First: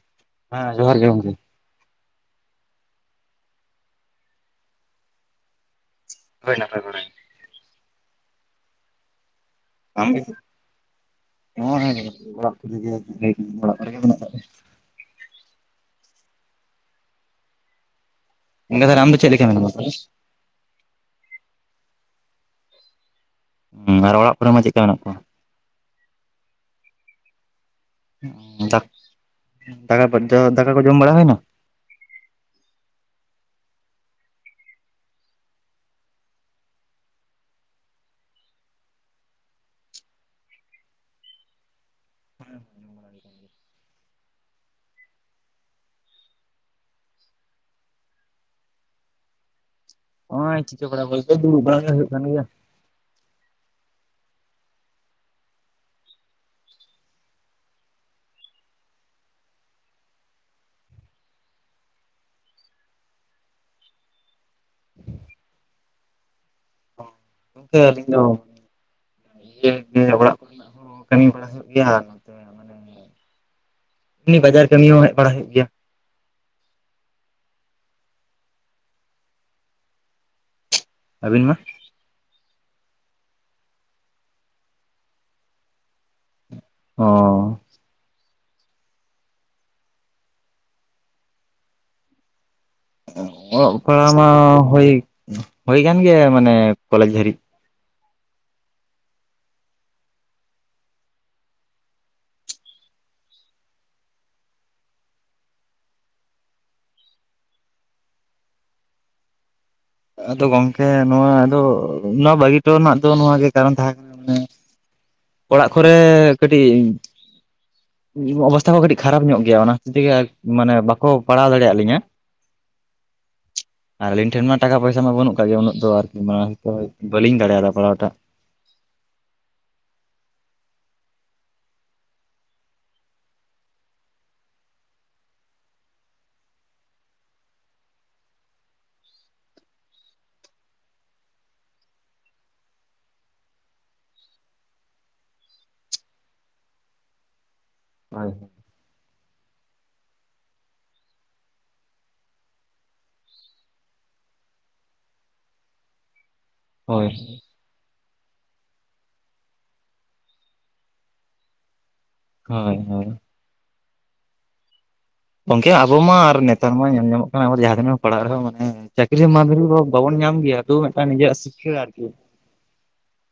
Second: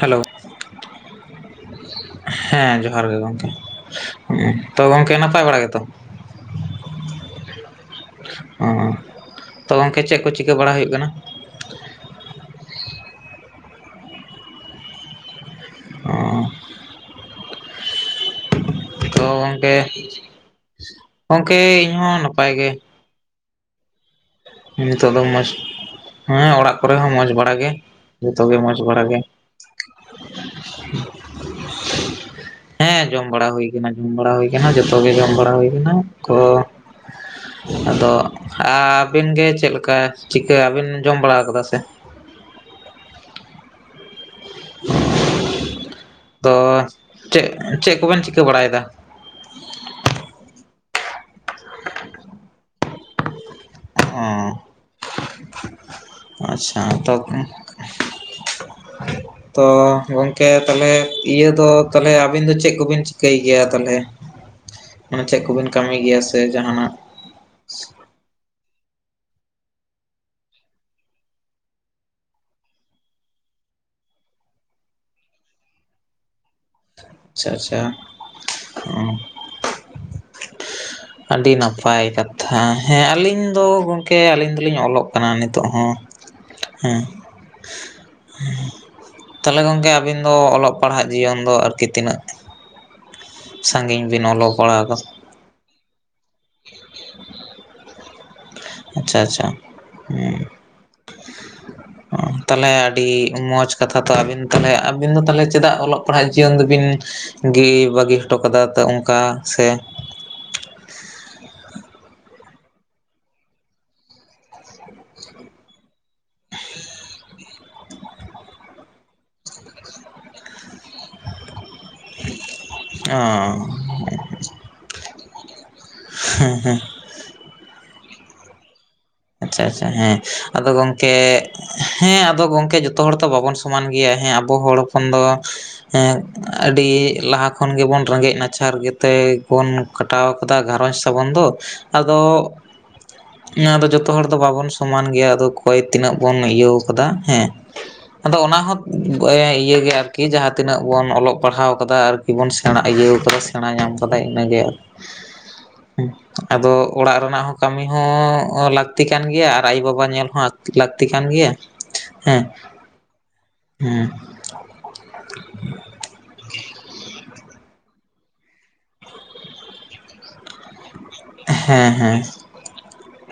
Hello ᱦᱮᱸ ᱡᱚᱦᱟᱨ ᱜᱮ ᱜᱚᱝᱠᱮ ᱦᱮᱸ ᱡᱚᱦᱟᱨ ᱜᱮ ᱜᱚᱝᱠᱮ ᱩᱸ ᱛᱚ ᱜᱚᱝᱠᱮ ᱱᱟᱯᱟᱭ ᱵᱟᱲᱟ ᱜᱮᱛᱚ? ᱦᱳᱭ ᱱᱟᱯᱟᱭ ᱵᱟᱲᱟ ᱜᱮ ᱾ ᱚ ᱛᱚ ᱜᱚᱝᱠᱮ ᱪᱮᱜ ᱠᱚ ᱪᱤᱠᱟᱹ ᱵᱟᱲᱟ ᱦᱳᱭᱳᱜ ᱠᱟᱱᱟ? ᱚᱭ ᱚᱲᱟᱜ ᱠᱚᱨᱮᱜᱮ [unintelligible] ᱚᱲᱟᱜ ᱠᱚ ᱨᱮᱜᱮ ᱢᱮᱱᱟᱜ ᱠᱟᱜ [inaudible] ᱚᱸ ᱜᱚᱝᱠᱮ ᱛᱟᱦᱚᱞᱮ ᱟᱢ ᱫᱚ ᱛᱚ ᱪᱮᱫ ᱞᱮᱠᱟ ᱢᱮᱱᱟᱢᱟ ᱜᱚᱝᱠᱮ ᱛᱟᱦᱚᱞᱮ ᱜᱚᱝᱠᱮ ᱤᱧ ᱦᱚᱸ ᱱᱟᱯᱟᱭ ᱜᱮ ᱦᱩᱸ ᱟᱨ ᱚᱲᱟᱜ ᱠᱚᱨᱮ ᱢᱟ ᱪᱮᱫᱠᱟ ᱢᱮᱱᱟᱜ ᱱᱤᱛᱚᱜ ᱠᱚᱣᱟ ᱫᱚ ᱢᱚᱸᱡᱽ ᱦᱮᱸ ᱚᱲᱟᱜ ᱠᱚᱨᱮ ᱦᱚᱸ ᱢᱚᱸᱡᱽ ᱵᱟᱲᱟ ᱜᱮ ᱡᱚᱛᱚ ᱜᱮ ᱢᱚᱡᱽ ᱵᱟᱲᱟ ᱜᱮ [inaudible] ᱫᱟᱠᱟ ᱠᱚ ᱡᱚᱢ ᱵᱟᱲᱟ ᱦᱳᱭᱱᱟ [unintelligible] ᱦᱮᱸ ᱡᱚᱢ ᱵᱟᱲᱟ ᱦᱩᱭ ᱠᱟᱱᱟ ᱡᱩᱢ ᱵᱟᱲᱟ ᱦᱩᱭ ᱠᱟᱱᱟ ᱡᱚᱛᱚ ᱜᱮ ᱡᱚᱢ ᱵᱟᱲᱟ ᱦᱩᱭ ᱠᱟᱱᱟ ᱠᱚ ᱟᱫᱚ ᱟᱻᱵᱤᱱ ᱜᱮ ᱪᱮᱫ ᱞᱮᱠᱟ ᱪᱤᱠᱟᱹ ᱟᱹᱵᱤᱱ ᱡᱚᱢ ᱵᱟᱲᱟ ᱠᱟᱫᱟ ᱥᱮ [unintelligible] [inaudible] ᱛᱚ ᱪᱮᱫ ᱪᱮᱫ ᱠᱚᱵᱮᱱ ᱪᱤᱠᱟᱹ ᱵᱟᱲᱟᱭ ᱫᱟ ᱚᱸᱭ ᱪᱤᱠᱟᱹ ᱵᱟᱲᱟ ᱵᱚᱞᱛᱮ ᱫᱩᱲᱩᱵ ᱵᱟᱲᱟ [inaudible] ᱦᱩᱭᱩᱜ ᱠᱟᱱ ᱜᱮᱭᱟ [unintelligible] ᱟᱪᱪᱷᱟ ᱛᱚᱵᱮ [unintelligible] ᱛᱚ ᱜᱚᱝᱠᱮ ᱛᱟᱞᱦᱮ ᱤᱭᱟᱹ ᱫᱚ ᱛᱟᱞᱦᱮ ᱟᱵᱤᱱ ᱫᱚ ᱪᱮᱫ ᱠᱚᱵᱤᱱ ᱪᱤᱠᱟᱹᱭ ᱜᱮᱭᱟ ᱛᱟᱞᱦᱮ ᱢᱟᱱᱮ ᱪᱮᱫ ᱠᱚᱵᱤᱱ ᱠᱟᱢᱤ ᱜᱮᱭᱟ ᱥᱮ ᱡᱟᱦᱟᱱᱟᱜ ᱜᱚᱝᱠᱮ ᱟᱹᱞᱤᱧ ᱫᱚ [unintelligible] ᱜᱮᱭᱟ ᱵᱟᱡᱟᱨ ᱠᱟᱹᱢᱤ ᱦᱚᱸ ᱦᱮᱡ ᱵᱟᱲᱟ ᱦᱩᱭᱩᱜ ᱜᱮᱭᱟ ᱟᱪᱪᱷᱟ ᱟᱪᱪᱷᱟ ᱚᱸ ᱟᱹᱵᱤᱱ ᱟᱹᱰᱤ ᱢᱟ ᱱᱟᱯᱟᱭ ᱯᱟᱭ ᱠᱟᱛᱷᱟ ᱦᱮᱸ ᱟᱹᱞᱤᱧ ᱫᱚ ᱜᱚᱝᱠᱮ ᱟᱹᱞᱤᱧ ᱫᱚᱞᱤᱧ ᱚᱞᱚᱜ ᱠᱟᱱᱟ ᱱᱤᱛᱚᱜ ᱦᱚᱸ ᱦᱮᱸ ᱚ ᱛᱟᱞᱦᱮ ᱜᱚᱝᱠᱮ ᱟᱹᱵᱤᱱ ᱫᱚ ᱚᱞᱚᱜ ᱯᱟᱲᱦᱟᱜ ᱡᱤᱭᱚᱱ ᱫᱚ ᱟᱨᱠᱤ ᱛᱤᱱᱟᱹᱜ ᱚᱞᱚᱜ ᱥᱟᱺᱜᱤᱧ ᱯᱟᱲᱦᱟᱣ ᱵᱤᱱ ᱢᱟ ᱚᱞᱚᱜ ᱯᱟᱲᱦᱟᱣ ᱦᱳᱭ ᱠᱟᱫᱟ? ᱦᱳᱭ ᱠᱟᱱ ᱜᱮᱭᱟ ᱢᱟᱱᱮ ᱠᱚᱞᱮᱡᱽ ᱫᱷᱟᱹᱨᱤᱡ ᱟᱪᱪᱷᱟ ᱟᱪᱪᱷᱟ [unintelligible] ᱛᱟᱞᱦᱮ ᱟᱹᱰᱤ ᱢᱚᱸᱡᱽ ᱠᱟᱛᱷᱟ ᱛᱚ ᱟᱹᱵᱤᱱ ᱛᱟᱞᱦᱮ ᱟᱹᱵᱤᱱ ᱫᱚ ᱛᱟᱞᱦᱮ ᱪᱮᱫᱟᱜ ᱚᱞᱚᱜ ᱯᱟᱲᱦᱟᱜ ᱡᱤᱭᱚᱱ ᱫᱚ ᱵᱤᱱ ᱜᱤ ᱵᱟᱹᱜᱤ ᱦᱚᱴᱚ ᱠᱟᱫᱟ ᱛᱚ ᱚᱝᱠᱟ ᱥᱮ ᱟᱫᱚ ᱜᱚᱝᱠᱮ ᱱᱚᱣᱟ ᱫᱚ ᱱᱚᱣᱟ ᱵᱟᱹᱜᱤᱦᱴᱚ ᱨᱮᱱᱟᱜ ᱫᱚ ᱱᱚᱣᱟ ᱜᱮ ᱠᱟᱨᱚᱱ ᱛᱟᱦᱮᱸ ᱠᱟᱱᱟ ᱢᱟᱱᱮ ᱚᱲᱟᱜ ᱠᱚᱨᱮ ᱠᱟᱹᱴᱤᱡ ᱚᱵᱚᱥᱛᱷᱟ ᱠᱚ ᱠᱟᱹᱴᱤᱡ ᱠᱷᱟᱨᱟᱯ ᱧᱚᱜ ᱜᱮᱭᱟ ᱚᱱᱟ ᱠᱷᱟᱹᱛᱤᱨ ᱛᱮᱜᱮ ᱢᱟᱱᱮ ᱵᱟᱠᱚ ᱯᱟᱲᱦᱟᱣ ᱫᱟᱲᱮᱭᱟᱜ ᱞᱤᱧᱟ ᱚᱻ ᱟᱨ ᱟᱹᱞᱤᱧ ᱴᱷᱮᱱ ᱢᱟ ᱴᱟᱠᱟ ᱯᱚᱭᱥᱟ ᱢᱟ ᱵᱟᱹᱱᱩᱜ ᱠᱟᱟᱜ ᱜᱮ ᱩᱱᱟᱹᱜ ᱫᱚ ᱟᱨᱠᱤ [inaudible] ᱵᱟᱹᱞᱤᱧ ᱫᱟᱲᱮᱭᱟᱫᱟ ᱯᱟᱲᱦᱟᱣ ᱴᱟᱜ ᱟᱪᱪᱷᱟ ᱟᱪᱪᱷᱟ ᱦᱮᱸ ᱟᱫᱚ ᱜᱚᱝᱠᱮᱻ ᱦᱮᱸ ᱟᱫᱚ ᱜᱚᱝᱠᱮ ᱡᱚᱛᱚ ᱦᱚᱲ ᱛᱚ ᱵᱟᱵᱚᱱ ᱥᱚᱢᱟᱱ ᱜᱮᱭᱟ ᱦᱮᱸ ᱟᱵᱚ ᱦᱚᱲ ᱦᱚᱯᱚᱱ ᱫᱚ ᱦᱮᱸ ᱟᱹᱰᱤ ᱞᱟᱦᱟ ᱠᱷᱚᱱ ᱜᱮᱵᱚᱱ ᱨᱮᱸᱜᱮᱡ ᱱᱟᱪᱟᱨ ᱜᱮᱛᱮ ᱵᱚᱱ ᱠᱟᱴᱟᱣ ᱠᱟᱫᱟ ᱜᱷᱟᱨᱚᱸᱡᱽ ᱥᱟᱵᱚᱱ ᱫᱚ ᱟᱫᱚ ᱚᱱᱟ ᱫᱚ ᱡᱚ ᱛᱚ ᱦᱚᱲ ᱫᱚ ᱵᱟᱵᱚᱱ ᱥᱚᱢᱟᱱ ᱜᱮᱭᱟ ᱟᱫᱚ ᱠᱚᱭ ᱛᱤᱱᱟᱹᱜ ᱵᱚᱱ ᱤᱭᱟᱹᱣ ᱟᱠᱟᱫᱟ ᱦᱮᱸ ᱦᱳᱭ ᱟᱫᱚ ᱚᱱᱟ ᱦᱚᱸ [inaudible] ᱤᱭᱟᱹ ᱜᱮ ᱟᱨᱠᱤ ᱡᱟᱦᱟᱸ ᱛᱤᱱᱟᱹᱜ ᱵᱚᱱ ᱚᱞᱚᱜ ᱯᱟᱲᱦᱟᱣ ᱠᱟᱫᱟ ᱟᱨᱠᱤ ᱵᱚᱱ ᱥᱮᱬᱟ ᱤᱭᱟᱹᱣ ᱠᱟᱫᱟ ᱥᱮ [inaudible] ᱧᱟᱢ ᱠᱟᱫᱟᱭ ᱤᱱᱟᱹᱜᱮ [inaudible] ᱟᱫᱚ ᱦᱳᱭ ᱚᱲᱟᱜ ᱨᱮᱱᱟᱜ ᱦᱚᱸ ᱠᱟᱹᱢᱤ ᱦᱚᱸ ᱛᱤ ᱠᱟᱱ ᱜᱮᱭᱟ ᱟᱨ ᱟᱭᱳ-ᱵᱟᱵᱟ ᱧᱮᱞ ᱦᱚᱸ [inaudible] ᱞᱟᱹᱠᱛᱤ ᱠᱟᱱ ᱜᱮᱭᱟ [inaudible] ᱦᱮᱸ ᱦᱳᱭ ᱦᱳᱭ ᱜᱚᱝᱠᱮ ᱟᱵᱚ ᱢᱟ ᱟᱨ ᱱᱮᱛᱟᱨ ᱢᱟ ᱧᱮᱞ ᱧᱟᱢᱚᱜ ᱠᱟᱱᱟ ᱟᱵᱚ ᱡᱟᱦᱟᱸ ᱛᱤᱱᱟᱹᱜ ᱵᱚ ᱯᱟᱲᱦᱟᱜ ᱨᱮᱦᱚᱸ ᱢᱟᱱᱮ ᱪᱟᱹᱠᱨᱤ [inaudible] ᱫᱚ ᱵᱟᱵᱚᱱ ᱧᱟᱢ ᱜᱮᱭᱟ ᱛᱚ ᱢᱤᱫᱴᱟᱝ ᱱᱤᱡᱮᱨᱟᱜ ᱥᱤᱠᱠᱷᱟᱹ ᱦᱮᱸ ᱟᱨᱠᱤ ᱦᱮᱸ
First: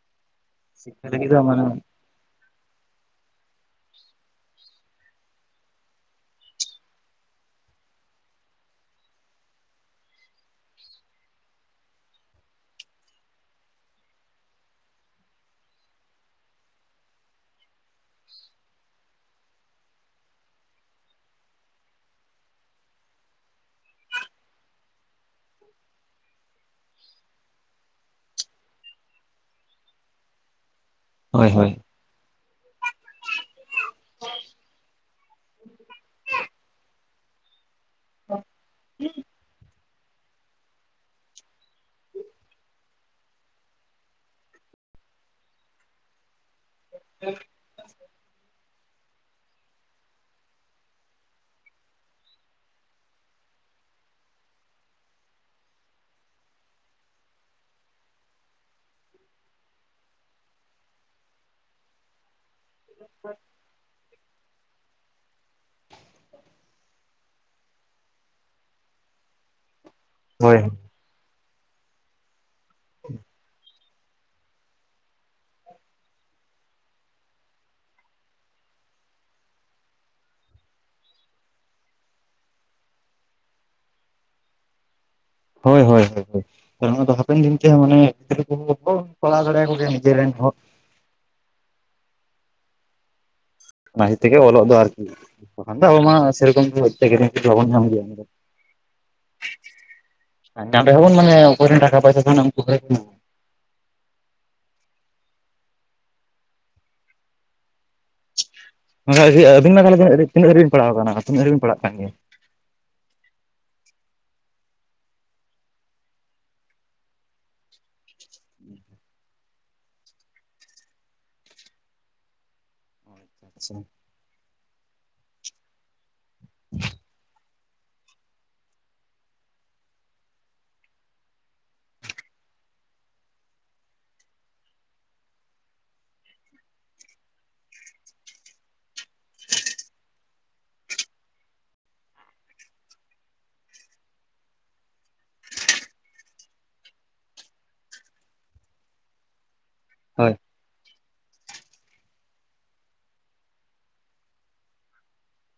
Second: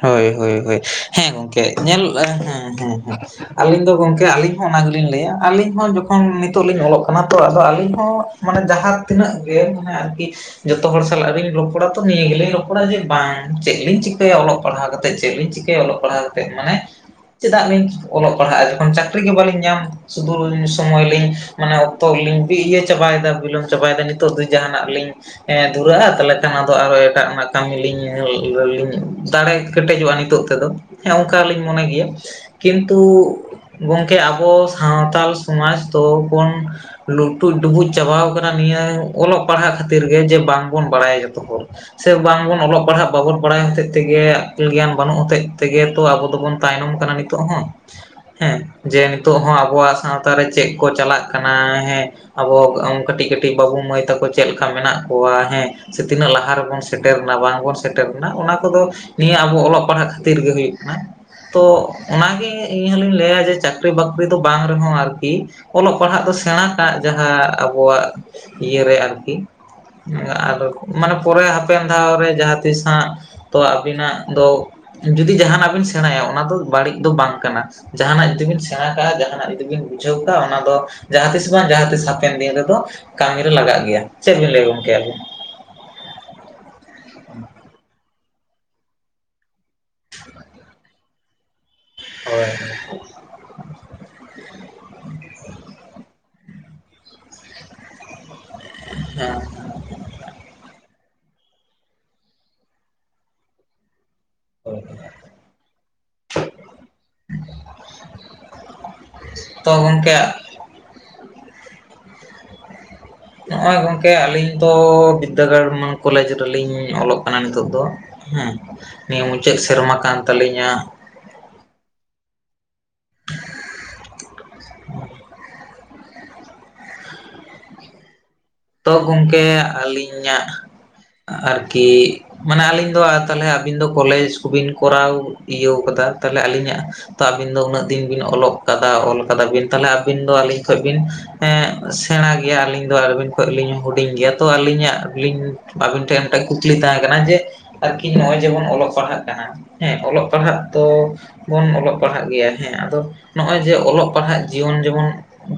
ᱦᱳᱭ ᱦᱳᱭ ᱦᱳᱭ ᱥᱤᱠᱠᱷᱟ ᱞᱟᱹᱜᱤᱫ ᱦᱮᱸ ᱫᱚ ᱢᱟᱱᱮ ᱜᱚᱝᱠᱮ ᱧᱮᱞ ᱦᱮᱸ ᱦᱮᱸ ᱟᱹᱞᱤᱧ ᱫᱚ ᱜᱚᱝᱠᱮ ᱟᱹᱞᱤᱧ ᱦᱚᱸ ᱚᱱᱟ ᱜᱮᱞᱤᱧ ᱞᱟᱹᱭᱟ ᱟᱹᱞᱤᱧ ᱦᱚᱸ ᱡᱚᱠᱷᱚᱱ ᱱᱤᱛᱚᱜ ᱞᱤᱧ ᱚᱞᱚᱜ ᱠᱟᱱᱟ ᱛᱚ ᱟᱫᱚ ᱟᱹᱞᱤᱧ ᱦᱚᱸ ᱢᱟᱱᱮ ᱡᱟᱦᱟᱸ ᱛᱤᱱᱟᱹᱜ ᱜᱮ ᱢᱟᱱᱮ ᱟᱨᱠᱤ ᱡᱚᱛᱚ ᱦᱚᱲ ᱥᱟᱞᱟᱜ ᱨᱤᱧ ᱨᱚᱯᱚᱲᱟ ᱛᱚ ᱱᱤᱭᱟᱹ ᱜᱮᱞᱤᱧ ᱨᱚᱯ [inaudible] ᱡᱮ ᱵᱟᱝ ᱪᱮᱫ ᱞᱤᱧ ᱪᱤᱠᱟᱹᱭᱟ ᱚᱞᱚᱜ ᱯᱟᱲᱦᱟᱣ ᱠᱟᱛᱮᱫ ᱪᱮᱫ ᱞᱤᱧ ᱪᱤᱠᱟᱹᱭᱟ ᱚᱞᱚᱜ ᱯᱟᱲᱦᱟᱣ ᱠᱟᱛᱮᱫ ᱢᱟᱱᱮ ᱪᱮᱫᱟᱜ ᱞᱤᱧ ᱚᱞᱚᱜ ᱯᱟᱲᱦᱟᱜ-ᱟ ᱡᱚᱠᱷᱚᱱ ᱪᱟᱠᱨᱤ ᱜᱮ ᱵᱟᱞᱤᱧ ᱧᱟᱢ ᱥᱩᱫᱷᱩ ᱥᱚᱢᱚᱭ ᱞᱤᱧ ᱢᱟᱱᱮ ᱚᱠᱛᱚ ᱜᱤᱞᱤᱧ ᱵᱤ ᱤᱭᱟᱹ ᱪᱟᱵᱟᱭ ᱫᱟ ᱵᱤᱞᱚᱢ ᱪᱟᱵᱟᱭ ᱫᱟ ᱱᱤᱛᱚᱜ ᱫᱚ ᱡᱟᱦᱟᱱᱟᱜ ᱜᱤᱞᱤᱧ ᱫᱷᱩᱨᱟᱹᱜᱼᱟ ᱛᱟᱦᱚᱞᱮ ᱠᱷᱟᱱ ᱟᱫᱚ ᱟᱨᱚ ᱮᱴᱟᱜ ᱚᱱᱟ ᱠᱟᱹᱢᱤ ᱞᱤᱧ ᱞᱤᱧ ᱫᱟᱲᱮ ᱠᱮᱴᱮᱡᱚᱜᱼᱟ ᱱᱤᱛᱚᱜ ᱛᱮᱫᱚ ᱦᱮᱸ ᱦᱳᱭ ᱚᱱᱠᱟᱞᱤᱧ ᱦᱳᱭ ᱢᱚᱱᱮ ᱜᱮᱭᱟ ᱠᱤᱱᱛᱩ ᱜᱚᱝᱠᱮ ᱟᱵᱚ ᱥᱟᱶᱟᱱᱛᱟᱞ ᱥᱚᱢᱟᱡᱽ ᱫᱚᱵᱚᱱ ᱞᱩᱴᱩᱡᱽ ᱰᱩᱵᱩᱡᱽ ᱪᱟᱵᱟ ᱟᱠᱟᱱᱟ ᱱᱤᱭᱟᱹ ᱚᱞᱚᱜ ᱯᱟᱲᱦᱟᱜ ᱠᱷᱟᱹᱛᱤᱨ ᱜᱮ ᱡᱮ ᱵᱟᱝᱵᱚᱱ ᱵᱟᱲᱟᱭᱟ ᱡᱚᱛᱚ ᱦᱚᱲ ᱥᱮ ᱵᱟᱝᱵᱚᱱ ᱚᱞᱚᱜ ᱯᱟᱲᱦᱟᱜ ᱵᱟᱵᱚᱱ ᱵᱟᱲᱟᱭ ᱦᱚᱛᱮᱫ ᱛᱮᱜᱮ ᱟᱹᱠᱤᱞ ᱜᱮᱭᱟᱱ ᱵᱟᱹᱱᱩᱜ ᱦᱚᱛᱮᱫ ᱛᱮᱜᱮ ᱛᱚ ᱟᱵᱚ ᱫᱚᱵᱚᱱ ᱛᱟᱭᱱᱚᱢ ᱠᱟᱱᱟ ᱱᱤᱛᱚᱜ ᱦᱚᱸ ᱦᱮᱸ ᱡᱮ ᱱᱤᱛᱚᱜ ᱦᱚᱸ ᱟᱵᱚᱣᱟᱜ ᱥᱟᱶᱛᱟ ᱨᱮ ᱪᱮᱫ ᱠᱚ ᱪᱟᱞᱟᱜ ᱠᱟᱱᱟ ᱦᱮᱸ ᱟᱵᱚ ᱠᱟᱹᱴᱤᱡ ᱠᱟᱹᱴᱤᱡ ᱵᱟᱹᱵᱩ ᱢᱟᱹᱭ ᱛᱟᱠᱚ ᱪᱮᱫᱮ ᱞᱮᱠᱟ ᱢᱮᱱᱟᱜ ᱠᱚᱣᱟ ᱦᱮᱸ ᱥᱮ ᱛᱤᱱᱟᱹᱜ ᱞᱟᱦᱟ ᱨᱮᱵᱚᱱ ᱥᱮᱴᱮᱨᱱᱟ ᱵᱟᱝ ᱵᱚᱱ ᱥᱮᱴᱮᱨᱱᱟ ᱚᱱᱟ ᱠᱚᱫᱚ ᱱᱤᱭᱟᱹ ᱟᱵᱚ ᱚᱞᱚᱜ ᱯᱟᱲᱦᱟᱜ ᱠᱷᱟᱹᱛᱤᱨ ᱜᱮ ᱦᱩᱭᱩᱜ ᱠᱟᱱᱟ ᱛᱚ ᱚᱱᱟᱜᱮ ᱤᱧ ᱦᱚᱞᱤᱧ ᱞᱟᱹᱭᱟ ᱡᱮ ᱪᱟᱠ ᱪᱟᱹᱠᱨᱤ ᱵᱟᱹᱠᱨᱤ ᱫᱚ ᱵᱟᱝ ᱨᱮᱦᱚᱸ ᱟᱨᱠᱤ ᱚᱞᱚᱜ ᱯᱟᱲᱦᱟᱜ ᱫᱚ ᱥᱮᱬᱟ ᱠᱟᱜ ᱡᱟᱦᱟᱸ ᱟᱵᱚᱣᱟᱜ ᱤᱭᱟᱹᱨ ᱨᱮ ᱟᱨᱠᱤ ᱦᱳᱭ ᱢᱟᱱᱮ ᱯᱚᱨᱮ ᱦᱟᱯᱮᱱ ᱫᱷᱟᱣ ᱨᱮ ᱡᱟᱦᱟᱸ ᱛᱤᱥ ᱦᱟᱸᱜ ᱛᱚᱣᱟ ᱟᱵᱤᱱᱟᱜ ᱫᱚ ᱡᱩᱫᱤ ᱡᱟᱦᱟᱱᱟᱜ ᱵᱤᱱ ᱥᱮᱬᱟᱭᱟ ᱚᱱᱟ ᱫᱚ ᱵᱟᱹᱲᱤᱡ ᱫᱚ ᱵᱟᱝ ᱠᱟᱱᱟ ᱡᱟᱦᱟᱱᱟᱜ ᱡᱩᱫᱤ ᱵᱤᱱ ᱥᱮᱬᱟ ᱠᱟᱜᱼᱟ ᱡᱟᱦᱟᱱᱟᱜ ᱡᱩᱫᱤ ᱵᱤᱱ ᱵᱩᱡᱷᱟᱹᱣ ᱠᱟᱜᱼᱟ ᱚᱱᱟ ᱫᱚ ᱡᱟᱦᱟᱸ ᱛᱤᱥ ᱵᱟᱝ ᱡᱟᱦᱟᱸ ᱛᱤᱥ ᱦᱟᱯᱮᱱ ᱫᱤᱱ ᱨᱮᱫᱚ ᱠᱟᱹᱢᱤ ᱨᱮ ᱞᱟᱜᱟᱜ ᱜᱮᱭᱟ ᱪᱮᱫ ᱵᱤᱱ ᱞᱟᱹᱭ ᱜᱚᱢᱠᱮ ᱟᱵᱤᱱ ᱦᱳᱭ ᱦᱟᱯᱮᱱ ᱫᱤᱱ ᱛᱮᱟᱱᱮ ᱠᱚ [unintelligible] ᱤᱡ [unintelligible] ᱦᱳᱭ [unintelligible] ᱚᱞᱚᱜ ᱫᱚ ᱟᱨᱠᱤ [unintelligible] ᱛᱠᱷᱟᱱ ᱫᱚᱚ ᱟᱵ ᱢᱟ ᱥᱮᱨᱚᱠᱚᱢ ᱞᱚᱜᱚᱱ ᱧᱟᱢ ᱫᱭᱟ ᱫᱚ ᱟᱨᱮᱸ [unintelligible] ᱸᱮ ᱦᱵᱚᱱ ᱢᱟᱱᱮᱮ ᱴᱟᱠᱟ ᱯᱚᱭᱥᱟ ᱠᱷ ᱠᱚ [unintelligible] [unintelligible] ᱛᱚ ᱟᱹᱵᱤᱱ ᱜᱚᱢᱠᱮ ᱛᱟᱦᱚᱞᱮ ᱛᱤᱱᱟᱹᱫᱷᱟᱹᱵᱤᱱ ᱯᱟᱲᱟᱣ ᱟᱠᱟᱱᱟ ᱛᱤᱱᱟᱹᱫᱷᱟᱹᱵᱤᱱ ᱯᱟᱲᱟᱜ ᱠᱟᱱ ᱜᱮᱭᱟ ᱱᱚᱜᱼᱚᱭ ᱜᱚᱝᱠᱮ ᱟᱹᱞᱤᱧ ᱫᱚ ᱵᱤᱫᱽᱫᱟᱹᱜᱟᱲ ᱠᱚᱞᱮᱡᱽ ᱨᱮᱞᱤᱧ ᱚᱞᱚᱜ ᱠᱟᱱᱟ ᱱᱤᱛᱚᱜ ᱫᱚ ᱦᱮᱸ ᱱᱤᱭᱟᱹ ᱢᱩᱪᱟᱹᱫ ᱥᱮᱨᱢᱟ ᱠᱟᱱ ᱛᱟᱹᱞᱤᱧᱟ ᱟᱪ ᱟᱪᱪᱷᱟ [unintelligible] [unintelligible] ᱛᱚ ᱜᱚᱢᱠᱮ ᱟᱹᱞᱤᱧᱟᱜ ᱟᱨᱠᱤ ᱢᱟᱱᱮ ᱟᱹᱞᱤᱧ ᱫᱚ ᱛᱟᱦᱞᱮ ᱟᱹᱵᱤᱱ ᱫᱚ ᱠᱚᱞᱮᱡᱽ ᱠᱚᱵᱤᱱ ᱠᱚᱨᱟᱣ ᱤᱭᱟᱹᱣ ᱠᱟᱫᱟ ᱛᱟᱦᱞᱮ ᱟᱹᱞᱤᱧᱟᱜ ᱛ ᱟᱹᱵᱤᱱ ᱫᱚ ᱩᱱᱟᱹᱜ ᱫᱤᱱ ᱵᱤᱱ ᱚᱞᱚᱜ ᱠᱟᱫᱟ ᱚᱞ ᱠᱟᱫᱟ ᱵᱤᱱ ᱛᱟᱦᱞᱮ ᱟᱹᱵᱤᱱ ᱫᱚ ᱟᱹᱞᱤᱧ ᱠᱷᱚᱡ ᱵᱤᱱ ᱥᱮᱬᱟ ᱜᱮᱭᱟ ᱟᱹᱞᱤᱧ ᱫᱚ ᱟᱨᱵᱮᱱ ᱠᱷᱚᱱ ᱞᱤᱧ ᱦᱩᱰᱤᱧ ᱜᱮᱭᱟ ᱛᱚ ᱟᱹᱞᱤᱧᱟᱜᱧ ᱟᱹᱵᱤᱱ ᱴᱷᱮᱱ ᱢᱤᱫᱴᱮᱱ ᱠᱩᱠᱞᱤ ᱛᱟᱦᱮᱸ ᱠᱟᱱᱟ ᱡᱮ ᱟᱨᱠᱤ ᱱᱚᱜᱼᱚᱭ ᱡᱮᱢᱚᱱ ᱚᱞᱚᱜ ᱯᱟᱲᱦᱟᱜ ᱠᱟᱱᱟ ᱦᱮᱸ ᱚᱞᱚᱜ ᱦᱳᱭ ᱯᱟᱲᱦᱟᱜ ᱫᱚ ᱵᱚᱱ ᱚᱞᱚᱜ ᱯᱟᱲᱦᱟᱜ ᱜᱮᱭᱟ ᱦᱮᱸ ᱟᱫᱚ ᱱᱚᱜᱼᱚᱭ ᱡᱮ ᱚᱞᱚᱜ ᱯᱟᱲᱦᱟᱜ ᱡᱤᱭᱚᱱ ᱡᱮᱢᱚᱱ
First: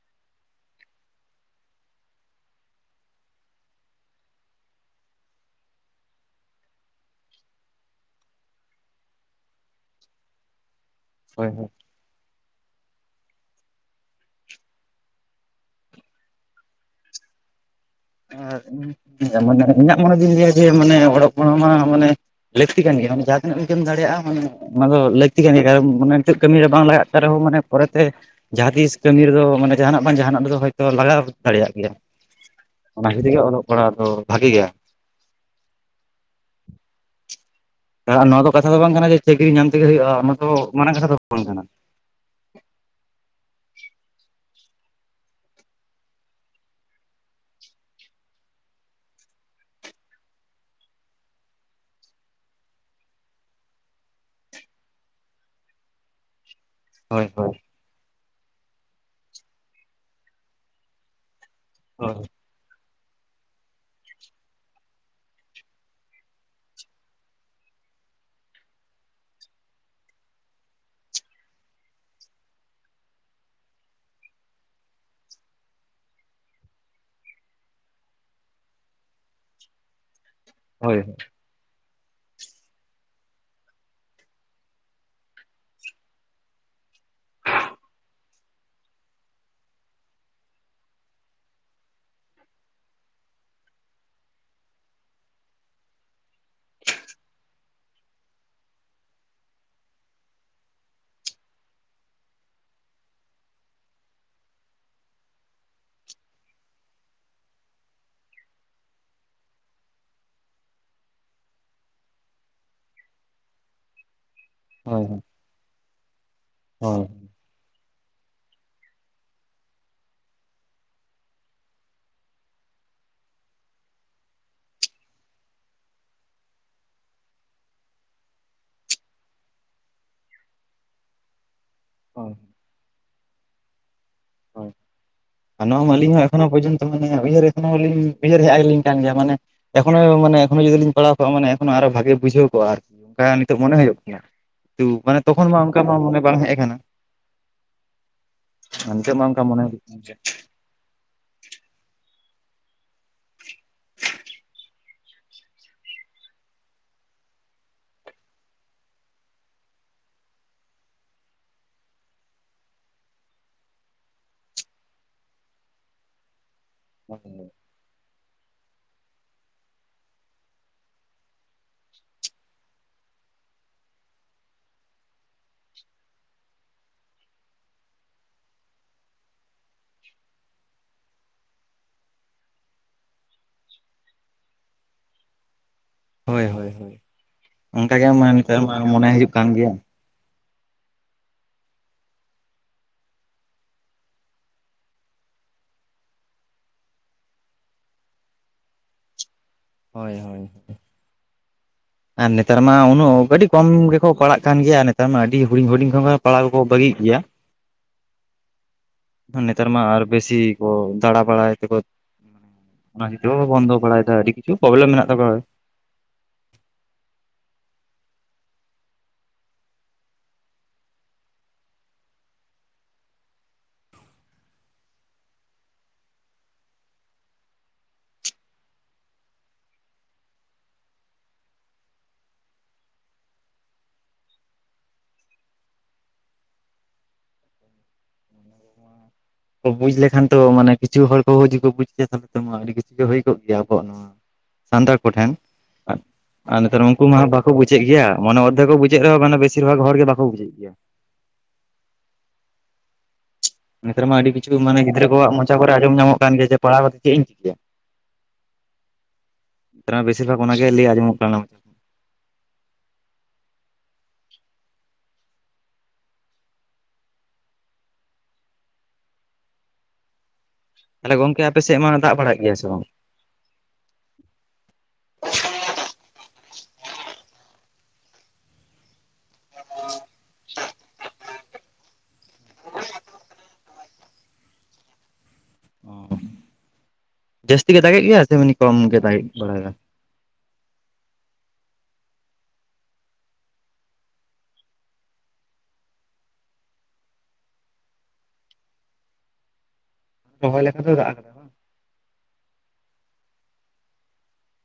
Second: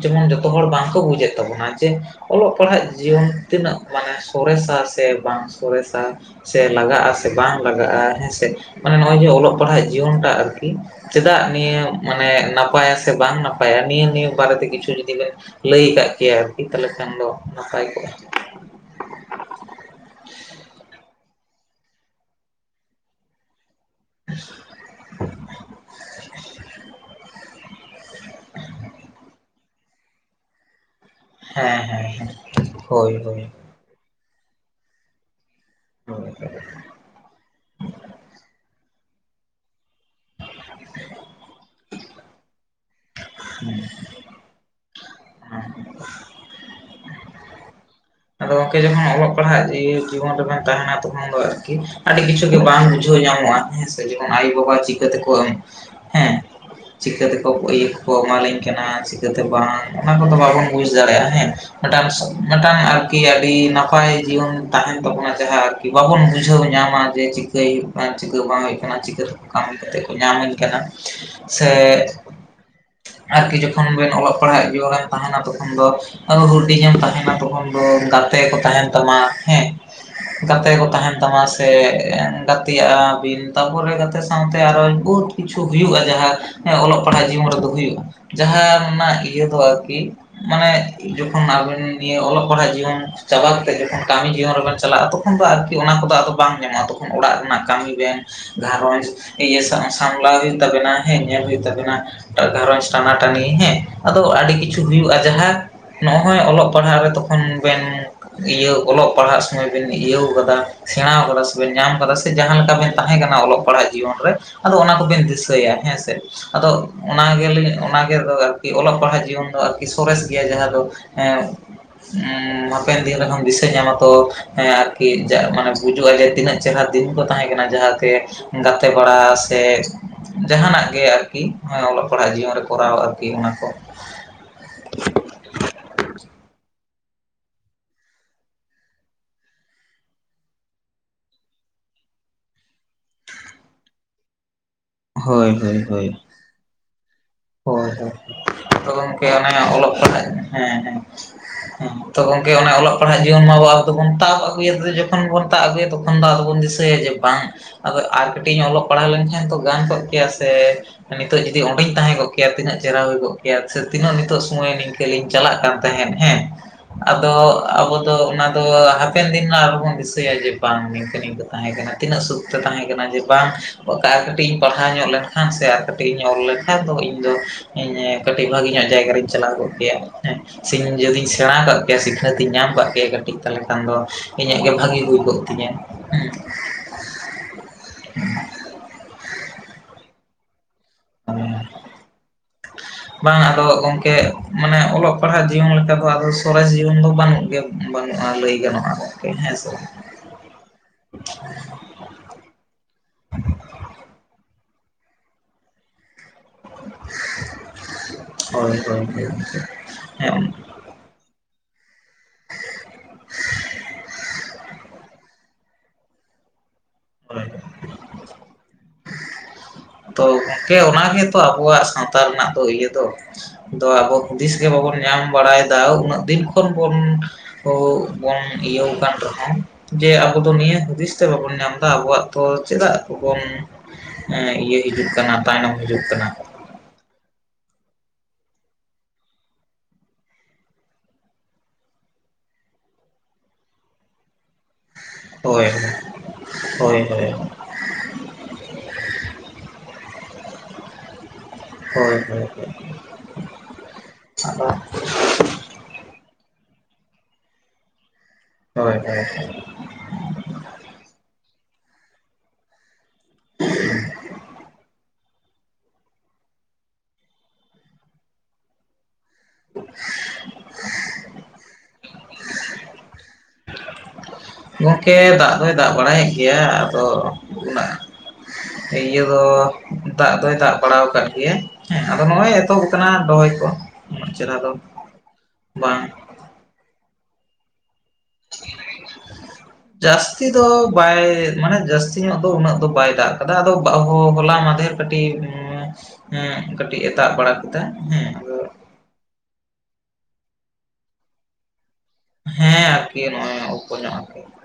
ᱡᱮᱢᱚᱱ ᱡᱚᱛᱚ ᱦᱚᱲ ᱵᱟᱝᱠᱚ ᱵᱩᱡᱮᱫ ᱛᱟᱵᱚᱱᱟ ᱡᱮ ᱚᱞᱚᱜ ᱯᱟᱲᱦᱟᱜ ᱡᱤᱭᱚᱱ ᱛᱤᱱᱟᱹᱜ ᱢᱟᱱᱮ ᱥᱚᱨᱮᱥᱟ ᱥᱮ ᱵᱟᱝ ᱥᱚᱨᱮᱥᱟ ᱥᱮ ᱞᱟᱜᱟᱜᱼᱟᱥᱮ ᱵᱟᱝ ᱞᱟᱜᱟᱜᱼᱟ ᱦᱮᱸᱥᱮ ᱢᱟᱱᱮ ᱱᱚᱜᱼᱚᱭ ᱡᱮ ᱚᱞᱚᱜ ᱯᱟᱲᱦᱟᱜ ᱡᱤᱭᱚᱱᱴᱟᱜ ᱟᱨᱠᱤ᱾ ᱪᱮᱫᱟᱜ ᱦᱳᱭ ᱱᱤᱭᱟᱹ ᱢᱟᱱᱮ ᱱᱟᱯᱟᱭᱟ ᱥᱮ ᱵᱟᱝ ᱱᱟᱯᱟᱭᱟ ᱱᱤᱭᱟᱹ ᱱᱤᱭᱟᱹ ᱵᱟᱨᱮᱛᱮ ᱠᱤᱪᱷᱩ ᱡᱩᱫᱤ ᱵᱮᱱ ᱞᱟᱹᱭ ᱠᱟᱫ ᱠᱮᱭᱟ ᱟᱨᱠᱤ ᱛᱟᱦᱚᱞᱮ ᱠᱷᱟᱱ ᱫᱚ ᱱᱟᱯᱟᱭ ᱠᱚᱜᱼᱟ᱾ ᱟ [unintelligible] ᱢᱟᱱᱮ ᱤᱧᱟᱹᱜ ᱢᱚᱱᱮ ᱫᱤᱧ ᱞᱟᱹᱭᱟ ᱡᱮ ᱢᱟᱱᱮ ᱚᱞᱚᱜ ᱯᱟᱲᱦᱟᱜ ᱢᱟ ᱢᱟᱱᱮ ᱞᱟᱹᱠᱛᱤ ᱠᱟᱱ ᱜᱮᱭᱟ᱾ ᱢᱟᱱᱮ ᱤᱱᱠᱟᱹᱢ ᱫᱟᱲᱮᱭᱟᱜᱼᱟ ᱢᱟᱱᱮ ᱚᱱᱟ ᱫᱚ ᱞᱟᱹᱠᱛᱤ ᱠᱟᱱ ᱜᱮᱭᱟ ᱠᱟᱨᱚᱱ ᱢᱟᱱᱮ ᱱᱤᱛᱚᱜ ᱠᱟᱹᱢᱤ ᱨᱮ ᱵᱟᱝ ᱞᱟᱜᱟᱜ ᱠᱟᱱ ᱨᱮᱦᱚᱸ ᱢᱟᱱᱮ ᱯᱚᱨᱮᱛᱮ ᱡᱟᱦᱟᱸ ᱛᱤᱥ ᱠᱟᱹᱢᱤ ᱨᱮᱫᱚ ᱢᱟᱱᱮ ᱡᱟᱦᱟᱱᱟᱜ ᱵᱟᱝ ᱡᱟᱦᱟᱱᱟᱜ ᱨᱮᱫᱚ ᱦᱳᱭᱛᱳ ᱞᱟᱜᱟᱣ ᱫᱟᱲᱮᱭᱟᱜ ᱦᱮᱸ ᱜᱮᱭᱟ ᱦᱮᱸ ᱦᱮᱸ ᱚᱱᱟ ᱦᱳᱭ ᱠᱷᱟᱹᱛᱤᱨᱜᱮ ᱦᱳᱭ ᱚᱞᱚᱜ ᱯᱟᱲᱦᱟᱜ ᱫᱚ ᱵᱷᱟᱜᱮ ᱜᱮᱭᱟ᱾ ᱦ [unintelligible] ᱦᱮᱸ ᱟᱨ ᱱᱚᱣᱟ ᱫᱚ ᱠᱟᱛᱷᱟ ᱫᱚ ᱵᱟᱝ ᱠᱟᱱᱟ ᱡᱮ ᱪᱟᱹᱠᱨᱤ ᱧᱟᱢ ᱛᱮᱜᱮ ᱦᱩᱭᱩᱜᱼᱟ ᱚᱱᱟ ᱫᱚ ᱢᱟᱨᱟᱝ ᱠᱟᱛᱷᱟ ᱫᱚ ᱵᱟᱝ ᱠᱟᱱᱟ᱾ ᱦᱮᱸ [unintelligible] ᱦᱮᱸ ᱟᱫᱚ ᱜᱚᱢᱠᱮ ᱡᱟᱦᱟ ᱚᱞᱚᱜ ᱯᱟᱲᱦᱟᱜ ᱡᱤᱵᱚᱱ ᱨᱮᱵᱮᱱ ᱛᱟᱦᱮᱱᱟ ᱛᱚᱠᱷᱚᱱ ᱫᱚ ᱟᱨᱠᱤ ᱟᱹᱰᱤ ᱠᱤᱪᱷᱩ ᱜᱮ ᱵᱟᱝ ᱵᱩᱡᱷᱟᱹᱣ ᱧᱟᱢᱚᱜᱼᱟ᱾ ᱦᱮᱸ ᱥᱮ ᱡᱮᱢᱚᱱ ᱟᱭᱳ ᱵᱟᱵᱟ ᱪᱤᱠᱟᱹ ᱛᱮᱠᱚ ᱮᱢ ᱦᱮᱸ ᱪᱤᱠᱟᱹ ᱦᱳᱭ ᱛᱮᱠᱚ ᱦᱳᱭ ᱤᱭᱟᱹ ᱠᱚᱠᱚ ᱮᱢᱟᱞᱤᱧ ᱠᱟᱱᱟ ᱪᱤᱠᱟᱹᱛᱮ ᱵᱟᱝ ᱚᱱᱟ ᱠᱚᱫᱚ ᱵᱟᱵᱚᱱ ᱵᱩᱡᱽ ᱫᱟᱲᱮᱭᱟᱜᱼᱟ ᱦᱮᱸ᱾ ᱢᱤᱫᱴᱟᱝ ᱦᱳᱭ [unintelligible] ᱢᱤᱫᱴᱟᱝ ᱟᱨ ᱠᱤ ᱟᱹᱰᱤ ᱱᱟᱯᱟᱭ ᱡᱤᱭᱚᱱ ᱛᱟᱦᱮᱱ ᱛᱟᱵᱚᱱᱟ ᱡᱟᱦᱟᱸ ᱟᱨᱠᱤ ᱵᱟᱵᱚᱱ ᱵᱩᱡᱷᱟᱹᱣ ᱧᱟᱢᱟ ᱡᱮ ᱪᱤᱠᱟᱹᱭ ᱵᱟᱝ ᱪᱤᱠᱟᱹ ᱵᱟᱝ ᱦᱩᱭᱩᱜ ᱠᱟᱱᱟ ᱪᱤᱠᱟᱹ ᱛᱮᱠᱚ ᱠᱟᱹᱢᱤ ᱠᱟᱛᱮᱫ ᱠᱚ ᱧᱟᱢᱤᱧ ᱠᱟᱱᱟ ᱥᱮ ᱟᱨᱠᱤ ᱡᱚᱠᱷᱚᱱ ᱵᱮᱱ ᱚᱞᱚᱜ ᱯᱟᱲᱦᱟᱜ ᱡᱤᱭᱚᱱ ᱨᱮᱢ ᱛᱟᱦᱮᱱᱟ ᱛᱚᱠᱷᱚᱱ ᱫᱚ ᱟᱫᱚ ᱦᱩᱰᱤᱧ ᱮᱢ ᱛᱟᱦᱮᱱᱟ ᱛᱚᱠᱷᱚᱱ ᱦᱩᱸ ᱜᱟᱛᱮ ᱠᱚ ᱛᱟᱦᱮᱱ ᱛᱟᱢᱟ ᱦᱮᱸ ᱜᱟᱛᱮ ᱠᱚ ᱦᱳᱭ ᱛᱟᱦᱮᱱ ᱛᱟᱢᱟ ᱥᱮ ᱥᱮ ᱜᱟᱛᱮᱭᱟᱜᱼᱟ ᱵᱤᱱ ᱛᱟᱯᱚᱨᱮ ᱜᱟᱛᱮ ᱥᱟᱶᱛᱮ ᱟᱨᱚ ᱵᱚᱦᱩᱛ ᱠᱤᱪᱷᱩ ᱦᱩᱭᱩᱜᱼᱟ ᱡᱟᱦᱟᱸ ᱦᱮᱸ ᱚᱞᱚᱜ ᱯᱟᱲᱦᱟᱜ ᱡᱤᱵᱚᱱ ᱨᱮᱫᱚ ᱦᱩᱭᱩᱜᱼᱟ ᱡᱟᱦᱟ ᱨᱮᱱᱟᱜ ᱤᱭᱟᱹ ᱫᱚ ᱟᱨᱠᱤ ᱢᱟᱱᱮ ᱡᱚᱠᱷᱚᱱ ᱟᱵᱤᱱ ᱱᱤᱭᱟᱹ ᱚᱞᱚᱜ ᱯᱟᱲᱦᱟᱜ ᱡᱤᱭᱚᱱ ᱪᱟᱵᱟ ᱠᱟᱛᱮᱫ ᱡᱚᱠᱷᱚᱱ ᱠᱟᱹᱢᱤ ᱡᱤᱭᱚᱱ ᱨᱮᱵᱮᱱ ᱪᱟᱞᱟᱜᱼᱟ ᱛᱚᱠᱷᱚᱱ ᱫᱚ ᱟᱨᱠᱤ ᱚᱱᱟ ᱠᱚᱫᱚ ᱟᱫᱚ ᱵᱟᱝ ᱧᱟᱢᱚᱜᱼᱟ ᱛᱚᱠᱷᱚᱱ ᱚᱲᱟᱜ ᱨᱮᱱᱟᱜ ᱠᱟᱹᱢᱤ ᱵᱮᱱ ᱜᱷᱟᱨᱚᱸᱡᱽ ᱤᱭᱟᱹ ᱥᱟ ᱥᱟᱢᱞᱟᱣ ᱦᱩᱭᱩᱜ ᱛᱟᱵᱮᱱᱟ ᱦᱮᱸ ᱧᱮᱞ ᱦᱩᱭᱩᱜ ᱛᱟᱵᱮᱱᱟ᱾ ᱮᱴᱟᱜ ᱜᱷᱟᱨᱚᱸᱧᱡᱽ ᱴᱟᱱᱟᱴᱟᱹᱱᱤ ᱦᱮᱸ ᱟᱫᱚ ᱟᱹᱰᱤ ᱠᱤᱪᱷᱩ ᱦᱩᱭᱩᱜᱼᱟ ᱡᱟᱦᱟᱸ ᱱᱚᱜᱼᱚᱭ ᱚᱞᱚᱜ ᱯᱟᱲᱦᱟᱜ ᱨᱮ ᱛᱚᱠᱷᱚᱱ ᱵᱮᱱ ᱤᱭᱟᱹ ᱚᱞᱚᱜ ᱯᱟᱲᱦᱟᱜ ᱥᱚᱢᱚᱭ ᱵᱮᱱ ᱤᱭᱟᱹᱣ ᱠᱟᱫᱟ ᱥᱮᱬᱟ ᱠᱟᱫᱟ ᱥᱮᱵᱮᱱ ᱧᱟᱢ ᱠᱟᱫᱟ ᱥᱮ ᱡᱟᱦᱟᱸᱞᱮᱠᱟᱵᱱ ᱛᱟᱦᱮᱸ ᱠᱟᱱᱟ ᱚᱞᱚᱜ ᱯᱟᱲᱦᱟᱜ ᱡᱤᱭᱚᱱ ᱨᱮ ᱟᱫᱚ ᱚᱱᱟ ᱦᱳᱭ ᱦᱳᱭ ᱠᱚᱵᱤᱱ ᱫᱤᱥᱟᱹᱭᱟ ᱦᱮᱸᱥᱮ ᱟᱫᱚ ᱦᱳᱭ ᱚᱱᱟ ᱜᱮᱞᱤᱧ ᱚᱱᱟ ᱜᱮ ᱟᱨᱠᱤ ᱚᱞᱚᱜ ᱯᱟᱲᱦᱟᱜ ᱡᱤᱭᱚᱱ ᱫᱚ ᱟᱨᱠᱤ ᱥᱚᱨᱮᱥ ᱜᱮᱭᱟ ᱡᱟᱦᱟᱸ ᱫᱚ ᱮᱸ ᱩᱸᱦ ᱦᱟᱯᱮᱱ ᱫᱤᱱ ᱨᱮᱦᱚᱢ ᱫᱤᱥᱟᱹ ᱧᱟᱢᱟ ᱛᱚ ᱦᱮᱸ ᱟᱨᱠᱤ ᱢᱟᱱᱮ ᱵᱩᱡᱩᱜᱼᱟ ᱡᱮ ᱛᱤᱱᱟᱹᱜ ᱪᱮᱦᱨᱟ ᱫᱤᱱ ᱠᱚ ᱛᱟᱦᱮᱸ ᱠᱟᱱᱟ ᱡᱟᱦᱟᱸᱛᱮ ᱜᱟᱛᱮ ᱵᱟᱲᱟ ᱥᱮ ᱡᱟᱦᱟᱱᱟᱜ ᱜᱮ ᱟᱨᱠᱤ᱾ ᱚᱱᱟ ᱚᱞᱚᱜ ᱦᱳᱭ ᱯᱟᱲᱦᱟᱜ ᱡᱤᱭᱚᱱ ᱨᱮ ᱠᱚᱨᱟᱣ ᱟᱨᱠᱤ ᱚᱱᱟ ᱠᱚ᱾ ᱟᱨ ᱱᱚᱣᱟ ᱢᱟ ᱟᱹᱞᱤᱧ ᱦᱚᱸ ᱮᱠᱷᱚᱱᱳ ᱯᱚᱨᱡᱚᱱᱛᱚ ᱢᱟᱱᱮ ᱩᱭᱦᱟᱹᱨ ᱮᱸ ᱠᱷᱚᱱᱟᱞᱤᱧ ᱩᱭᱦᱟᱹᱨ ᱦᱮᱡ ᱟᱞᱤᱧ ᱠᱟᱱ ᱜᱮᱭᱟ ᱢᱟᱱᱮ ᱮᱠᱷᱚᱱᱚ ᱢᱟᱱᱮ ᱮᱠᱷᱚᱱᱚ ᱡᱩᱫᱤ ᱞᱤᱧ ᱯᱟᱲᱟᱣ ᱠᱚᱜᱼᱟ ᱢᱟᱱᱮ ᱮᱠᱷᱚᱱᱚ ᱟᱨᱦᱚ ᱵᱷᱟᱜᱤ ᱵᱩᱡᱷᱟᱹᱣ ᱠᱚᱜᱼᱟ ᱟᱨᱠᱤ᱾ ᱦᱮᱸ ᱱᱤᱛᱚᱜ ᱢᱚᱱᱮ ᱦᱩᱭᱩᱜ ᱜᱮᱭᱟ ᱛᱚ ᱛᱚᱠᱷᱚᱱ ᱦᱳᱭ ᱢᱟ ᱦᱳᱭ ᱚᱱᱠᱟ ᱢᱟ ᱦᱳᱭ ᱢᱚᱱᱮ ᱵᱟᱝ ᱦᱮᱡ ᱠᱟᱱᱟ᱾ ᱦᱳᱭ ᱦᱳ ᱟᱫᱚ ᱜᱚᱝᱠᱮ ᱚᱱᱮ ᱢᱚᱱᱮ ᱦᱩᱭᱩᱜ ᱚᱞᱚᱜ ᱠᱟᱱ ᱜᱮᱭᱟ ᱯᱟᱲᱦᱟᱜ ᱦᱮᱸ ᱦᱮᱸ ᱦᱮᱸ᱾ ᱛᱚ ᱜᱚᱝᱠᱮ ᱚᱱᱮ ᱚᱞᱚᱜ ᱯᱟᱲᱦᱟᱜ ᱡᱤᱭᱚᱱ ᱢᱟ ᱵᱚ ᱟᱫᱚᱵᱚᱱ ᱛᱟᱵ ᱟᱹᱜᱩᱭᱟ ᱡᱚᱠᱷᱚᱱ ᱵᱚᱱ ᱛᱟᱵ ᱟᱹᱜᱩᱭᱟ ᱛᱚᱠᱷᱚᱱ ᱛᱚᱠᱷᱚᱱ ᱫᱚ ᱟᱫᱚ ᱵᱚᱱ ᱫᱤᱥᱟᱹᱭᱟ ᱡᱮ ᱵᱟᱝ ᱟᱫᱚ ᱟᱨ ᱠᱟᱹᱴᱤᱡ ᱚᱞᱚᱜ ᱯᱟᱲᱦᱟᱣ ᱞᱮᱱᱠᱷᱟᱱ ᱛᱚ ᱜᱟᱱ ᱠᱚᱜ ᱠᱮᱭᱟ ᱥᱮ ᱱᱤᱛᱚᱜ ᱡᱩᱫᱤ ᱚᱸᱰᱮᱧ ᱛᱟᱦᱮᱸ ᱠᱚᱜ ᱠᱮᱭᱟ᱾ ᱠᱮᱭᱟ ᱛᱤᱱᱟᱹᱜ ᱪᱮᱦᱨᱟ ᱦᱩᱭ ᱠᱚᱜ ᱠᱮᱭᱟ ᱥᱮ ᱛᱤᱱᱟᱹᱜ ᱱᱤᱛᱚᱜ ᱥᱚᱢᱚᱭ ᱱᱤᱝᱠᱟᱹᱞᱤᱧ ᱪᱟᱞᱟᱜ ᱠᱟᱱ ᱛᱟᱦᱮᱸᱫ ᱦᱮᱸ᱾ ᱟᱫᱚ ᱟᱵᱚ ᱫᱚ ᱚᱱᱟ ᱛᱚ ᱦᱟᱯᱮᱱ ᱫᱤᱱ ᱟᱨᱚ ᱵᱚᱱ ᱫᱤᱥᱟᱹᱭᱟ ᱡᱮ ᱵᱟᱝ ᱱᱤᱝᱠᱟᱹ ᱱᱤᱝᱠᱟᱹ ᱛᱟᱦᱮᱸ ᱠᱟᱱᱟ ᱛᱤᱱᱟᱹᱜ ᱥᱩᱠᱛᱮ ᱛᱟᱦᱮᱸ ᱠᱟᱱᱟ ᱡᱮ ᱵᱟᱝ ᱟᱨ ᱠᱟᱹᱴᱤᱡ ᱤᱧ ᱯᱟᱲᱦᱟᱣ ᱧᱚᱜ ᱞᱮᱱᱠᱷᱟᱱ ᱥᱮ ᱟᱨ ᱠᱟᱹᱴᱤᱡ ᱤᱧ ᱚᱞ ᱞᱮᱠᱷᱟᱱ ᱫᱚ ᱤᱧ ᱤᱧ ᱫᱚ ᱤᱧ ᱠᱟᱹᱴᱤᱡ ᱵᱷᱟᱜᱮ ᱧᱚᱜ ᱡᱟᱭᱜᱟ ᱨᱤᱧ ᱪᱟᱞᱟᱣ ᱠᱚᱜ ᱠᱮᱭᱟ ᱦᱮᱸ᱾ ᱥᱮᱧ ᱡᱩᱫᱤᱧ ᱥᱮᱬᱟ ᱠᱟᱜ ᱠᱮᱭᱟ ᱥᱤᱠᱷᱱᱟᱹᱛ ᱤᱧ ᱧᱟᱢ ᱠᱟᱜ ᱠᱮᱭᱟ ᱠᱟᱹᱴᱤᱡ ᱛᱟᱦᱚᱞᱮ ᱠᱷᱟᱱ ᱫᱚ ᱤᱧᱟᱹᱜ ᱜᱮ ᱵᱷᱟᱹᱜᱤ ᱦᱩᱭ ᱠᱚᱜ ᱛᱤᱧᱟ᱾ ᱦᱳᱭ ᱦᱳᱭ ᱦᱳᱭ ᱚᱱᱠᱟ ᱜᱮ ᱢᱟ ᱱᱮᱛᱟᱜ ᱢᱟ ᱢᱚᱱᱮ ᱦᱤᱡᱩᱜ ᱠᱟᱱ ᱜᱮᱭᱟ᱾ ᱦᱮᱸ᱾ [inaudible] ᱵᱟᱝ ᱟᱫᱚ ᱜᱚᱝᱠᱮ ᱢᱟᱱᱮ ᱚᱞᱚᱜ ᱯᱟᱲᱦᱟᱜ ᱡᱤᱭᱚᱱ ᱞᱮᱠᱟ ᱫᱚ ᱟᱫᱚ ᱥᱚᱨᱮᱥ ᱡᱤᱭᱚᱱ ᱫᱚ ᱵᱟᱹᱱᱩᱜ ᱜᱮᱭᱟ᱾ ᱵᱟᱹᱱᱩᱜᱼᱟ ᱞᱟᱹᱭ ᱜᱟᱱᱚᱜᱼᱟ ᱜᱚᱝᱠᱮ ᱦᱮᱸ ᱥᱮ᱾ ᱦᱳᱭ ᱦᱳᱭ᱾ ᱟᱨ ᱱᱮᱛᱟᱨ ᱢᱟ ᱩᱱᱟᱹᱜ ᱟᱹᱰᱤ ᱠᱚᱢ ᱜᱮᱠᱚ ᱯᱟᱲᱟᱜ ᱠᱟᱱ ᱜᱮᱭᱟ ᱟᱨ ᱱᱮᱛᱟᱨ ᱢᱟ ᱟᱹᱰᱤ ᱦᱩᱰᱤᱧ ᱦᱩᱰᱤᱧ ᱠᱷᱚᱱ ᱯᱟᱲᱦᱟᱣ ᱠᱚᱠᱚ ᱵᱟᱹᱜᱤᱭᱮᱫ ᱜᱮᱭᱟ᱾ ᱱᱮᱛᱟᱨ ᱢᱟ ᱟᱨ ᱵᱮᱥᱤ ᱦᱮᱸ ᱠᱚ ᱫᱟᱬᱟ ᱵᱟᱲᱟᱭ ᱛᱮᱠᱚ ᱚᱱᱟ ᱠᱷᱟᱛᱤᱨ ᱦᱚᱸᱠᱚ ᱵᱚᱱᱫᱚ ᱵᱟᱲᱟᱭᱮᱫᱟ ᱟᱹᱰᱤ ᱠᱤᱪᱷᱩ ᱯᱨᱚᱵᱞᱮᱢ ᱢᱮᱱᱟᱜ ᱛᱟᱠᱚᱣᱟ᱾ ᱦᱮᱸ [unintelligible] ᱛᱚ ᱜᱚᱝᱠᱮ ᱚᱱᱟ ᱜᱮᱛᱚ ᱟᱵᱚᱣᱟᱜ, ᱥᱟᱶᱛᱟ ᱨᱮᱱᱟᱜ ᱫᱚ, ᱤᱭᱟᱹ ᱫᱚ ᱫᱚ ᱟᱵᱚ ᱦᱩᱫᱤᱥ ᱜᱮ ᱵᱟᱵᱚᱱ ᱧᱟᱢ ᱵᱟᱲᱟᱭᱫᱟ ᱩᱱᱟᱹᱜ ᱫᱤᱱ ᱠᱷᱚᱱ ᱵᱚᱱ ᱵᱚᱱ ᱤᱭᱟᱹᱣ ᱠᱟᱱ ᱨᱮᱦᱚᱸ ᱡᱮ ᱟᱵᱚ ᱫᱚ ᱱᱤᱭᱟᱹ ᱦᱩᱫᱤᱥ ᱛᱮ ᱵᱟᱵᱚᱱ ᱧᱟᱢ ᱫᱟ, ᱟᱵᱚᱣᱟᱜ ᱛᱚ ᱪᱮᱫᱟᱜ ᱵᱚᱱ ᱦᱮ ᱤᱭᱟᱹ ᱦᱤᱡᱩᱜ ᱠᱟᱱᱟ ᱛᱟᱭᱱᱚᱢ ᱦᱤᱡᱩᱜ ᱠᱟᱱᱟ ᱾ [inaudible] ᱠᱚ ᱵᱩᱡᱽ ᱞᱮᱠᱷᱟᱱ ᱛᱚ ᱢᱟᱱᱮ, ᱠᱤᱪᱷᱩ ᱦᱚᱲ ᱠᱚᱦᱚ [unintelligible] ᱵᱩᱡᱽ ᱠᱮᱭᱟ ᱛᱟᱦᱮᱢᱟ ᱟᱹᱰᱤ ᱠᱤᱪᱷᱩ ᱜᱮ ᱦᱩᱭ ᱠᱚᱜ ᱜᱮᱭᱟ ᱟᱵᱚᱣᱟᱜ ᱱᱚᱣᱟ ᱥᱟᱱᱛᱟᱲ ᱠᱚᱴᱷᱮᱱ ᱦᱳᱭ ᱟᱨ ᱱᱮᱛᱟᱨ ᱦᱳᱭ ᱩᱱᱠᱩ ᱢᱟ ᱦᱳᱭ ᱵᱟᱠᱚ ᱵᱩᱡ ᱾ ᱵᱩᱡᱮᱜ ᱜᱮᱭᱟ ᱢᱟᱱᱮ ᱚᱫᱫᱷᱮᱠᱚ ᱵᱩᱡᱮᱜ ᱨᱮᱦᱚᱸ ᱢᱟᱱᱮ, ᱵᱮᱥᱤᱨ ᱵᱷᱟᱜ ᱦᱚᱲ ᱜᱮ ᱵᱟᱠᱚ ᱵᱩᱡᱮᱫ ᱜᱮᱭᱟ ᱾ ᱦᱳᱭ ᱦᱳᱭ, ᱱᱮᱛᱟᱨ ᱢᱟ ᱟᱹᱰᱤ ᱠᱤᱪᱷᱩ ᱜᱮ ᱟᱫᱚ ᱢᱟᱮ ᱜᱤᱫᱽᱨᱟᱹ ᱠᱚᱣᱟᱜ ᱢᱚᱪᱟ ᱠᱚᱨᱮ ᱟᱸᱡᱚᱢ ᱧᱟᱢᱚᱜ ᱠᱟᱱ ᱜᱮᱭᱟ ᱡᱮ, ᱯᱟᱲᱦᱟᱣ ᱠᱟᱛᱮᱜ ᱪᱮᱫ ᱤᱧ ᱪᱤᱠᱟᱹᱭᱟ? ᱦᱳᱭ ᱦᱳᱭ ᱵᱮᱥᱤᱨ ᱵᱷᱟᱜᱽ ᱚᱱᱟᱜᱮ ᱞᱟᱹᱭ ᱟᱸᱡᱚᱢᱚᱜ ᱠᱟᱱᱟ᱾ ᱦᱚᱸ [inaudible] [inaudible] ᱛᱟᱦᱚᱞᱮ ᱜᱚᱝᱠᱮ ᱟᱯᱮ ᱥᱮᱫ ᱢᱟ ᱫᱟᱜ ᱵᱟᱲᱟᱭᱮᱜ ᱜᱮᱭᱟ ᱥᱮ ᱵᱟᱝ? ᱜᱚᱢᱠᱮ ᱫᱟᱜ ᱫᱚᱭ ᱫᱟᱜ ᱵᱟᱲᱟᱭᱮᱜ ᱜᱮᱭᱟ ᱟᱫᱚ, ᱚᱱᱟ ᱤᱭᱟᱹ ᱫᱚ, ᱫᱟᱜ ᱫᱚᱭ ᱫᱟᱜ ᱵᱟᱲᱟ ᱟᱠᱟᱫ ᱜᱮᱭᱟᱭ ᱾ ᱦᱮᱸ ᱟᱫᱚ ᱱᱚᱜᱼᱚᱭ ᱮᱛᱚᱦᱚᱵ ᱠᱟᱱᱟ ᱨᱚᱦᱚᱭ ᱠᱚ ᱪᱮᱦᱨᱟ ᱫᱚ ᱵᱟᱝ, ᱡᱟᱹᱥᱛᱤ ᱜᱮ ᱫᱟᱜᱮᱜ ᱜᱮᱭᱟ, ᱥᱮ ᱮᱢᱱᱤ ᱠᱚᱢ ᱜᱮ ᱫᱟᱜᱮᱜ ᱵᱟᱲᱟᱭᱫᱟ ᱾ ᱡᱟᱹᱥᱛᱤ ᱫᱚ ᱵᱟᱭ ᱢᱟᱱᱮ, ᱡᱟᱹᱥᱛᱤ ᱧᱚᱜ ᱫᱚ ᱩᱱᱟᱹᱜ ᱫᱚ ᱵᱟᱭ ᱫᱟᱜ ᱠᱟᱫᱟ ᱟᱫᱚ ᱟᱵᱚ ᱦᱚᱞᱟ ᱢᱟᱫᱷᱮᱨ ᱠᱟᱹᱴᱤᱡ ᱠᱟᱹᱴᱤᱡ ᱮ ᱫᱟᱜ ᱵᱟᱲᱟ ᱠᱮᱫᱟ ᱦᱮᱸ, ᱨᱚᱦᱚᱭ ᱞᱮᱠᱟ ᱫᱚ ᱫᱟᱜ ᱠᱟᱫᱟ ᱾ ᱦᱮᱸ ᱟᱨᱠᱤ ᱱᱚᱜᱼᱚᱭ ᱩᱯᱚ ᱧᱚᱜ ᱠᱟᱱᱟ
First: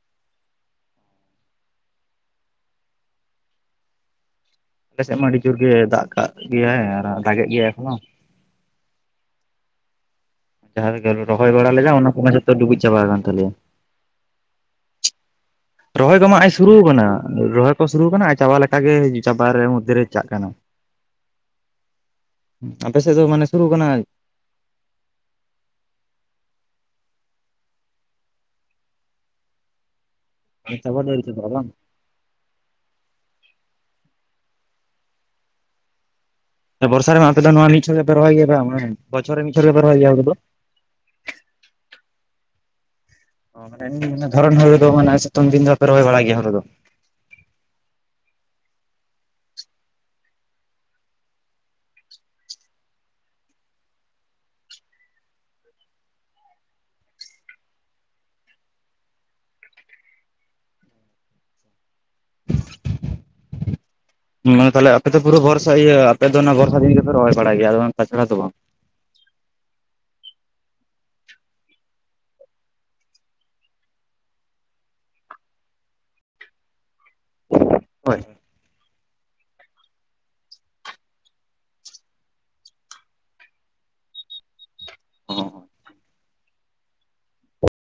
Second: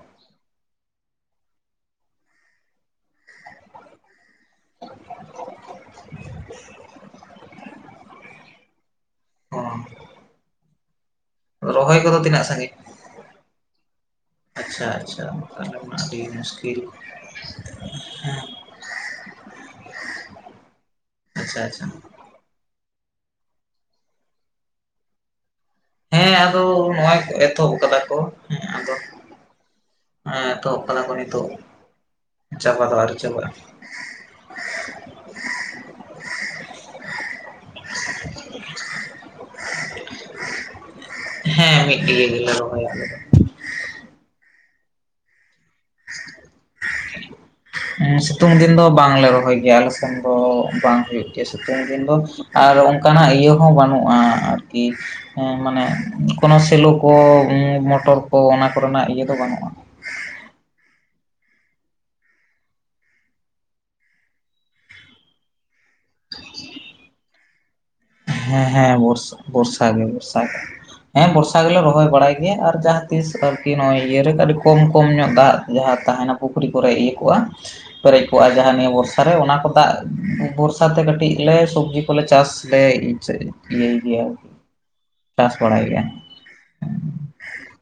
ᱟᱞᱮ ᱥᱮᱫ ᱢᱟ ᱟᱹᱰᱤ ᱡᱳᱨ ᱜᱮ ᱫᱟᱜ ᱠᱟᱜ ᱜᱮᱭᱟᱭ ᱟᱨ ᱫᱟᱜᱮᱫ ᱜᱮᱭᱟᱭ ᱮᱠᱷᱚᱱᱳ ᱾ ᱚ ᱡᱟᱦᱟᱸ ᱨᱮᱜᱮ ᱞᱮ ᱨᱚᱦᱚᱭ ᱵᱟᱲᱟ ᱞᱮᱫᱟ ᱚᱱᱟ ᱠᱚ ᱠᱚᱫᱚ ᱢᱟ, ᱛᱤᱱᱟᱹᱜ ᱡᱷᱚᱛᱚ ᱥᱟᱺᱜᱤᱧ ᱰᱩᱵᱩᱡ ᱪᱟᱵᱟ ᱟᱠᱟᱱ ᱛᱟᱞᱮᱭᱟ ᱾ ᱟᱪᱪᱷᱟ ᱟᱪᱪᱷᱟ ᱛᱟᱦᱚᱞᱮ ᱢᱟ ᱨᱚᱦᱚᱭ ᱟᱹᱰᱤ ᱠᱚᱢᱟ ᱦᱮᱜ-ᱮ ᱥᱩᱨᱩ ᱢᱩᱥᱠᱤᱞ ᱠᱟᱱᱟ, ᱨᱚᱦᱚᱭ ᱠᱚ ᱥᱩᱨᱩ ᱠᱟᱱᱟ, ᱟᱨ ᱪᱟᱵᱟ ᱞᱮᱠᱟᱜᱮ ᱪᱟᱵᱟᱟᱨᱮ ᱢᱚᱫᱷᱮᱨᱮ ᱪᱟᱜ ᱠᱟᱱᱟ ᱾ ᱟᱪᱪᱷᱟ ᱟᱪᱪᱷᱟ, ᱟᱯᱮ ᱥᱮᱫ ᱫᱚ ᱢᱟᱱᱮ ᱥᱩᱨᱩ ᱠᱟᱱᱟ, ᱦᱮᱸ ᱟᱫᱚ ᱱᱚᱜ-ᱚᱭ ᱠᱚ ᱮᱛᱚᱦᱚᱵ ᱠᱟᱫᱟ ᱠᱚ ᱾ ᱦᱮᱸ ᱮᱛᱚᱦᱚᱵ ᱪᱟᱵᱟ ᱫᱚ ᱠᱟᱫᱟᱠᱳ ᱟᱹᱣᱨᱤ ᱪᱟᱵᱟᱜᱼᱟ ᱱᱤᱛᱳ-ᱜ, ᱵᱟᱝ ᱪᱟᱵᱟ ᱫᱚ ᱟᱣᱨᱤ ᱪᱟᱵᱟᱜᱼᱟ ᱾ ᱵᱚᱨᱥᱟ ᱨᱮᱢᱟ ᱟᱯᱮ ᱫᱚ ᱱᱚᱣᱟ ᱢᱤᱪᱷᱚᱴ ᱜᱮᱯᱮ ᱨᱚᱦᱚᱭ ᱜᱮᱭᱟ ᱾ ᱵᱚᱪᱷᱚᱨ ᱨᱮ ᱢᱤᱪᱷᱚᱴ ᱜᱮᱯᱮ ᱨᱚᱦᱚᱭ ᱜᱮᱭᱟ ᱦᱩᱲᱩ ᱫᱚ ᱾ ᱦᱮᱸ ᱢᱤᱫ ᱜᱮ ᱜᱞᱮ ᱨᱚᱦᱚᱭᱭᱟ ᱟᱞᱮ ᱫᱚ ᱫᱷᱚᱨᱚᱱ ᱦᱩᱲᱩ ᱫᱚ ᱢᱟᱱᱮ ᱥᱮᱛᱳᱝ ᱫᱤᱱ ᱫᱚ ᱵᱟᱯᱮ ᱨᱚᱦᱚᱭ ᱵᱟᱲᱟ ᱜᱮᱭᱟ ᱦᱩᱬᱩ ᱫᱚ ᱾ [unintelligible] ᱥᱤᱛᱩᱝ ᱫᱤᱱ ᱫᱚ ᱵᱟᱝᱞᱮ ᱨᱚᱦᱚᱭ ᱜᱮᱭᱟ ᱟᱞᱮ ᱥᱮᱱ ᱫᱚ, ᱵᱟᱝ ᱦᱩᱭᱩᱜ ᱜᱮᱭᱟ ᱥᱤᱛᱩᱝ ᱫᱤᱱ ᱫᱚ ᱾ ᱟᱨ ᱚᱱᱠᱟᱱᱟᱜ ᱤᱭᱟᱹ ᱦᱚᱸ ᱵᱟᱹᱱᱩᱜᱼᱟ ᱟᱨᱠᱤ, ᱦᱮᱸ ᱢᱟᱱᱮ ᱠᱳᱱᱳ ᱥᱮᱞᱳ ᱠᱚ ᱢᱚᱴᱚᱨ ᱠᱚ ᱚᱱᱟ ᱠᱚᱨᱮᱱᱟᱜ ᱤᱭᱟᱹ ᱫᱚ ᱵᱟᱹᱱᱩᱜᱼᱟ ᱾ [unintelligible] ᱛᱟᱦᱚᱞᱮ ᱟᱯᱮ ᱫᱚ ᱯᱩᱨᱟᱹ ᱵᱚᱨᱥᱟ ᱤᱭᱟᱹ ᱟᱯᱮ ᱫᱚ ᱚᱱᱟ ᱵᱚᱨᱥᱟ ᱫᱤᱱ ᱜᱮᱯᱮ ᱨᱚᱦᱚᱭ ᱵᱟᱲᱟᱭ ᱜᱮᱭᱟ, ᱟᱫᱚ ᱛᱟᱪᱷᱟᱲᱟ ᱫᱚ ᱵᱟᱝ᱾ ᱦᱮᱸ ᱦᱮᱸ ᱵᱚᱨᱥᱟ ᱵᱚᱨᱥᱟ ᱜᱮ, ᱵᱚᱨᱥᱟ ᱜᱮ, ᱦᱮᱸ ᱵᱚᱨᱥᱟ ᱜᱮᱞᱮ ᱨᱚᱦᱚᱭ ᱵᱟᱲᱟᱭ ᱜᱮᱭᱟ ᱾ ᱟᱨ ᱡᱟᱦᱟᱸ ᱛᱤᱥ ᱟᱨᱠᱤ ᱱᱚᱜᱼᱚᱭ ᱠᱚᱢ ᱠᱚᱢ ᱧᱚᱜ ᱫᱟᱜ ᱡᱟᱦᱟᱸ ᱛᱟᱦᱮᱱᱟ ᱯᱩᱠᱷᱨᱤ ᱠᱚᱨᱮ ᱤᱭᱟᱹ ᱠᱚᱜᱼᱟ, ᱦᱳᱭ ᱯᱮᱨᱮᱡ ᱠᱚᱜᱼᱟ ᱡᱟᱦᱟᱸ ᱱᱤᱭᱟᱹ ᱵᱚᱨᱥ ᱛᱟᱦᱚᱞᱮ ᱚᱱᱟ ᱠᱚ ᱫᱟᱜ ᱵᱚᱨᱥᱟ ᱛᱮ, ᱠᱟᱹᱴᱤᱡ ᱞᱮ ᱥᱚᱵᱽᱡᱤ ᱠᱚᱞᱮ ᱪᱟᱥ ᱞᱮ ᱥᱮ ᱤᱭᱟᱹᱭ ᱜᱮᱭᱟ ᱪᱟᱥ ᱵᱟᱲᱟᱭ ᱜᱮᱭᱟ ᱾